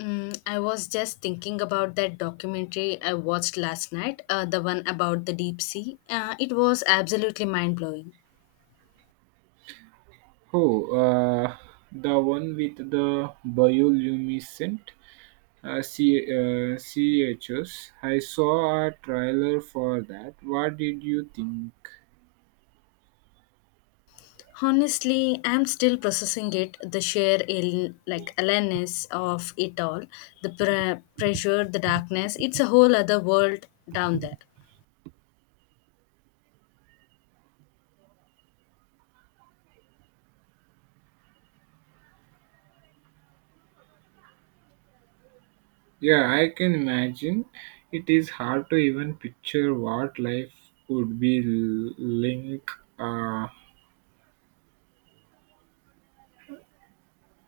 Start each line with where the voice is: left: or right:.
left: Mm, I was just thinking about that documentary I watched last night, the one about the deep sea. It was absolutely mind blowing.
right: Oh, the one with the bioluminescent CHS. Saw a trailer for that. What did you think?
left: Honestly, I'm still processing it, the sheer like alienness of it all, the pressure, the darkness. It's a whole other world down there.
right: Yeah, I can imagine. It is hard to even picture what life would be like uh,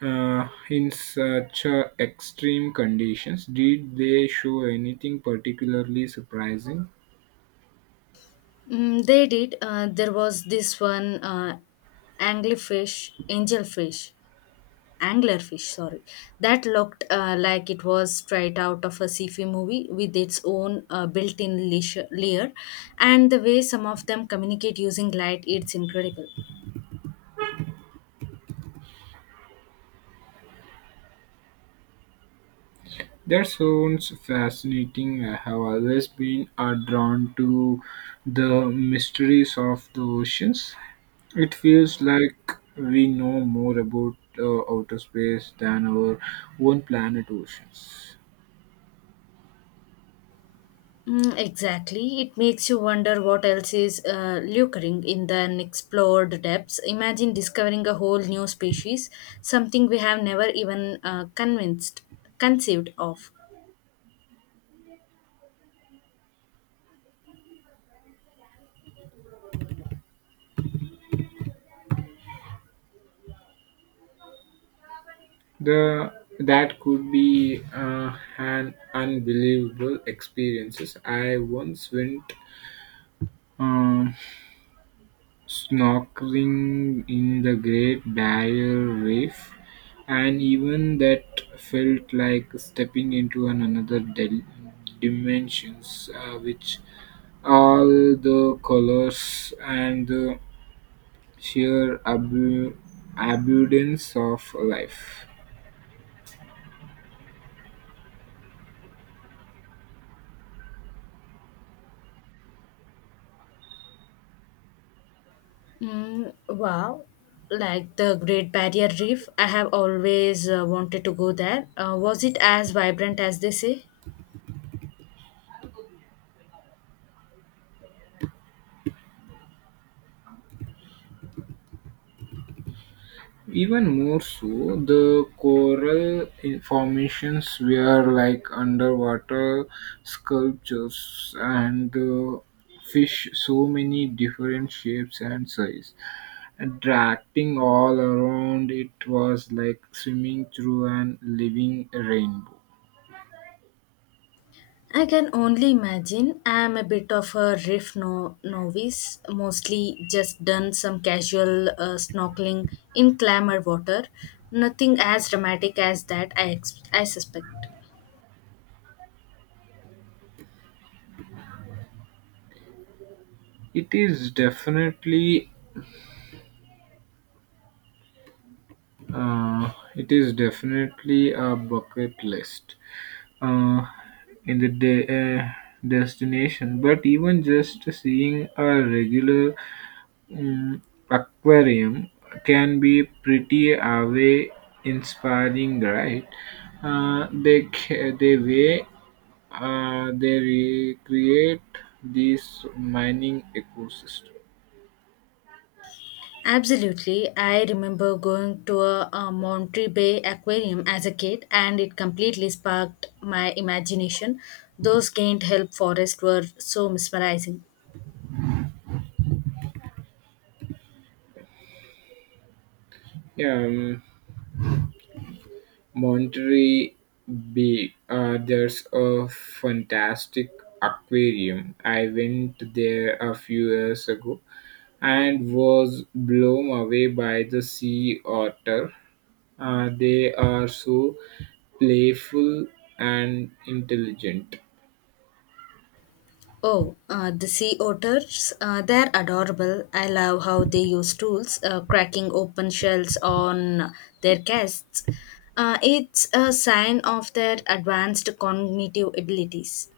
right: in such extreme conditions. Did they show anything particularly surprising?
left: Mm, they did. There was this one anglerfish, angelfish anglerfish sorry that looked like it was straight out of a sci-fi movie with its own built-in layer, and the way some of them communicate using light, it's incredible.
right: That sounds fascinating. I have always been drawn to the mysteries of the oceans. It feels like we know more about outer space than our own planet oceans.
left: Mm, exactly. It makes you wonder what else is lurking in the unexplored depths. Imagine discovering a whole new species, something we have never even conceived of.
right: The That could be an unbelievable experiences. I once went. um Snorkeling in the Great Barrier Reef, and even that felt like stepping into another dimensions, which all the colors and the sheer abundance of life.
left: Mm, wow. Like the Great Barrier Reef, I have always wanted to go there. Was it as vibrant as they say?
right: Even more so, the coral formations were like underwater sculptures, and the fish so many different shapes and size, attracting all around. It was like swimming through an living rainbow.
left: I can only imagine. I am a bit of a reef novice, mostly just done some casual snorkeling in clammer water. Nothing as dramatic as that, I suspect.
right: It is definitely, it is definitely a bucket list uh, in the de- uh, destination. But even just seeing a regular mm, aquarium can be pretty away inspiring, right? They way they recreate this mining ecosystem.
left: Absolutely. I remember going to a Monterey Bay aquarium as a kid, and it completely sparked my imagination. Those gained help forests were so mesmerizing.
right: Yeah, Monterey Bay, there's a fantastic aquarium. I went there a few years ago and was blown away by the sea otter. They are so playful and intelligent.
left: Oh, the sea otters, they're adorable. I love how they use tools, cracking open shells on their casts. It's a sign of their advanced cognitive abilities.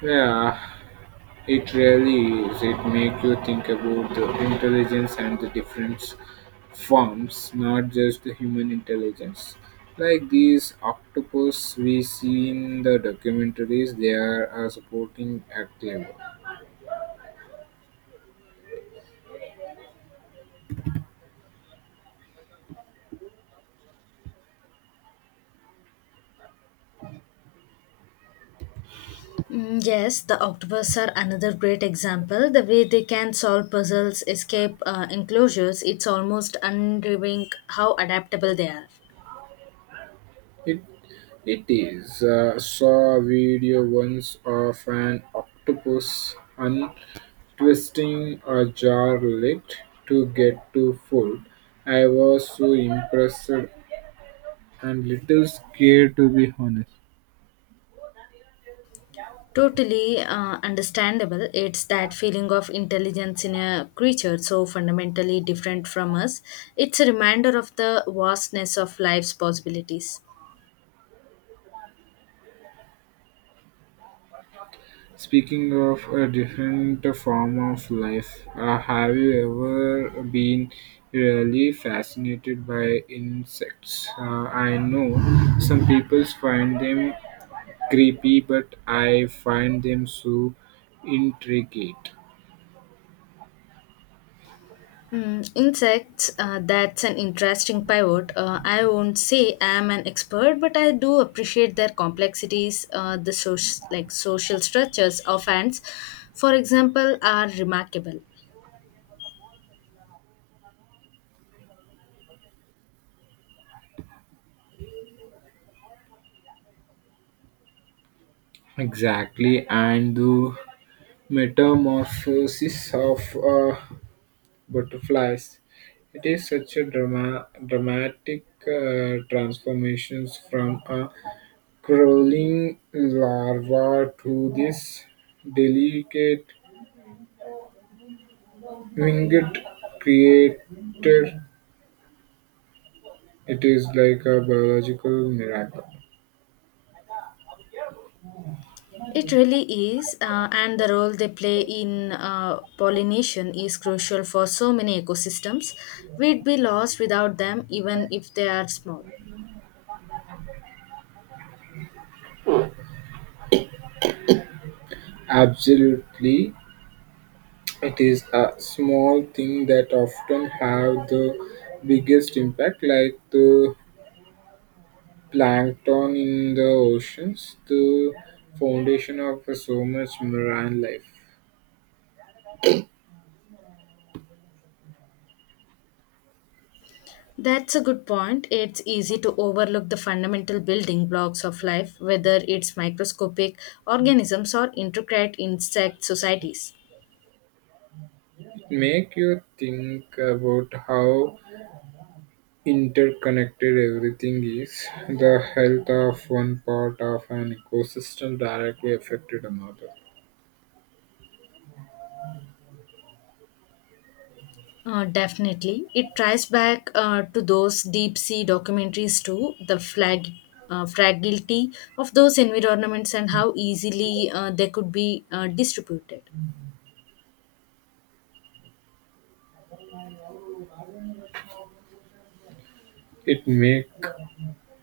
right: Yeah, it really is. It makes you think about the intelligence and the different forms, not just the human intelligence. Like these octopus we see in the documentaries, they are a supporting active.
left: Mm, yes, the octopus are another great example. The way they can solve puzzles, escape enclosures, it's almost unnerving how adaptable they are.
right: It it is. Saw a video once of an octopus untwisting a jar lid to get to food. I was so impressed and little scared to be honest.
left: Totally understandable. It's that feeling of intelligence in a creature so fundamentally different from us. It's a reminder of the vastness of life's possibilities.
right: Speaking of a different form of life, have you ever been really fascinated by insects? I know some people find them creepy, but I find them so intricate.
left: Mm, insects, that's an interesting pivot. I won't say I'm an expert, but I do appreciate their complexities, like social structures of ants, for example, are remarkable.
right: Exactly, and the metamorphosis of butterflies. It is such a dramatic transformations from a crawling larva to this delicate winged creator. It is like a biological miracle.
left: It really is, and the role they play in pollination is crucial for so many ecosystems. We'd be lost without them, even if they are small.
right: Absolutely, it is a small thing that often have the biggest impact, like the plankton in the oceans, the foundation of so much marine life.
left: That's a good point. It's easy to overlook the fundamental building blocks of life, whether it's microscopic organisms or intricate insect societies.
right: Make you think about how interconnected everything is. The health of one part of an ecosystem directly affected another.
left: Definitely. It tries back to those deep sea documentaries too, the fragility of those environments, and how easily they could be distributed.
right: It make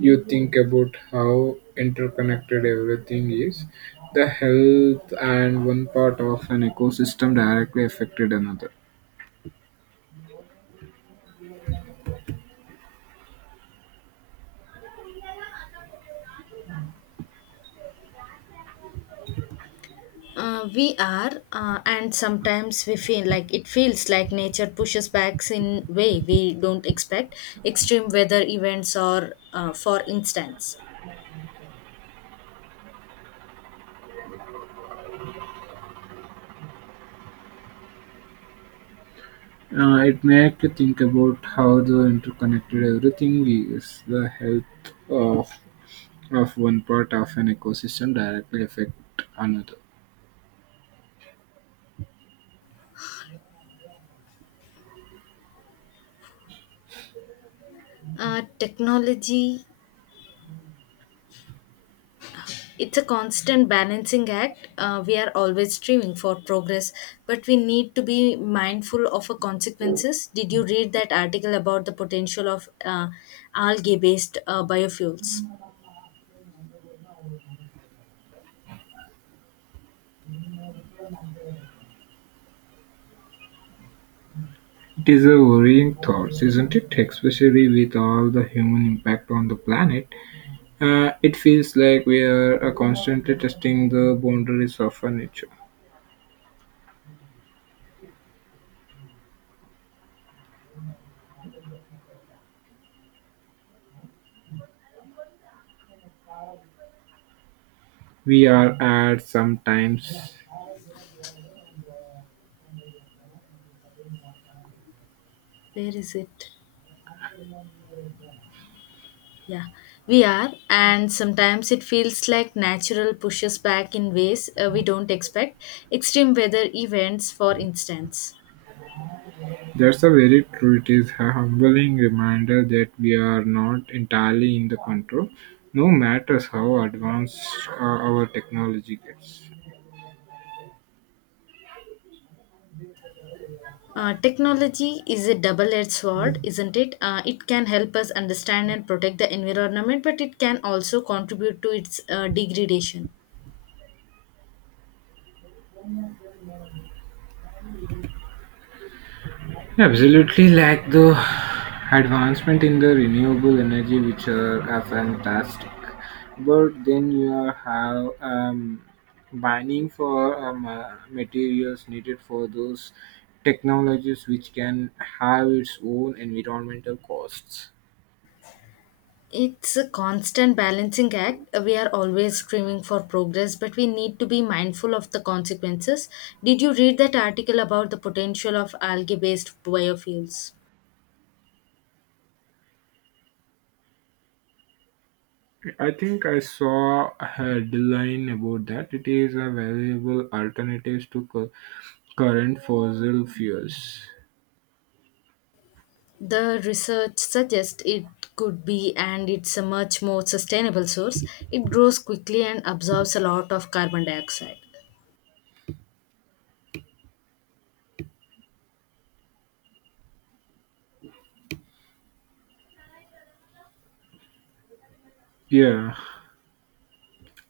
right: you think about how interconnected everything is. The health and one part of an ecosystem directly affected another.
left: We are, and sometimes we feel like it feels like nature pushes back in way we don't expect. Extreme weather events, or uh, for instance,
right: It makes you think about how the interconnected everything is. The health of one part of an ecosystem directly affect another.
left: uh, technology. It's a constant balancing act. We are always striving for progress, but we need to be mindful of our consequences. Did you read that article about the potential of algae-based biofuels?
right: It is a worrying thought, isn't it? Especially with all the human impact on the planet. It feels like we are constantly testing the boundaries of our nature. We are at sometimes.
left: Where is it? Yeah, we are, and sometimes it feels like natural pushes back in ways we don't expect. Extreme weather events, for instance.
right: That's a very true. It is a humbling reminder that we are not entirely in the control, no matter how advanced our technology gets.
left: Technology is a double edged sword, isn't it? It can help us understand and protect the environment, but it can also contribute to its degradation.
right: Absolutely, like the advancement in the renewable energy, are fantastic. But then you are have mining for materials needed for those technologies, which can have its own environmental costs.
left: It's a constant balancing act. We are always striving for progress, but we need to be mindful of the consequences. Did you read that article about the potential of algae based biofuels?
right: I think I saw a headline about that. It is a valuable alternative to current fossil fuels.
left: The research suggests it could be, and it's a much more sustainable source. It grows quickly and absorbs a lot of carbon dioxide.
right: Yeah,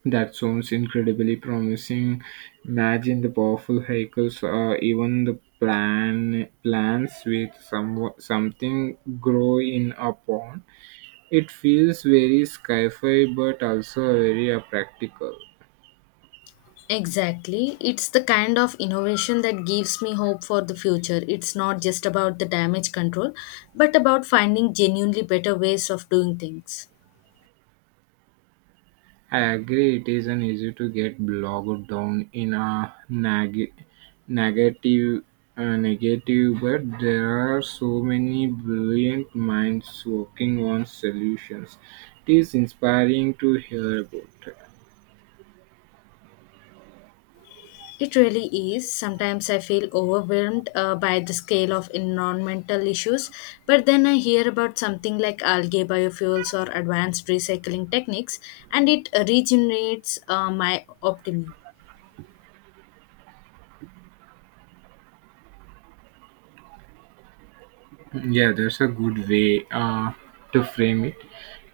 right: that sounds incredibly promising. Imagine the powerful vehicles, or even the plants with something growing upon. It feels very sci-fi, but also very practical.
left: Exactly. It's the kind of innovation that gives me hope for the future. It's not just about the damage control, but about finding genuinely better ways of doing things.
right: I agree it isn't easy to get bogged down in a negative negative, but there are so many brilliant minds working on solutions. It is inspiring to hear about.
left: It really is. Sometimes I feel overwhelmed by the scale of environmental issues, but then I hear about something like algae biofuels or advanced recycling techniques, and it regenerates my optimism.
right: Yeah, that's a good way to frame it.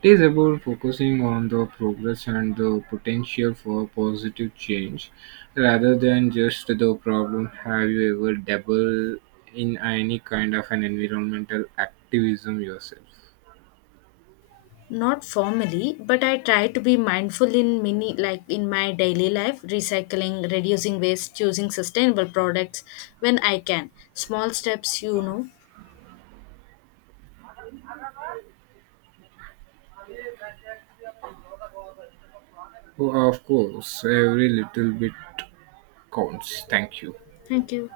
right: It is about focusing on the progress and the potential for positive change rather than just the problem. Have you ever dabbled in any kind of an environmental activism yourself?
left: Not formally, but I try to be mindful in many, like in my daily life, recycling, reducing waste, choosing sustainable products when I can. Small steps, you know.
right: Oh, of course, every little bit counts. Thank you.
left: Thank you.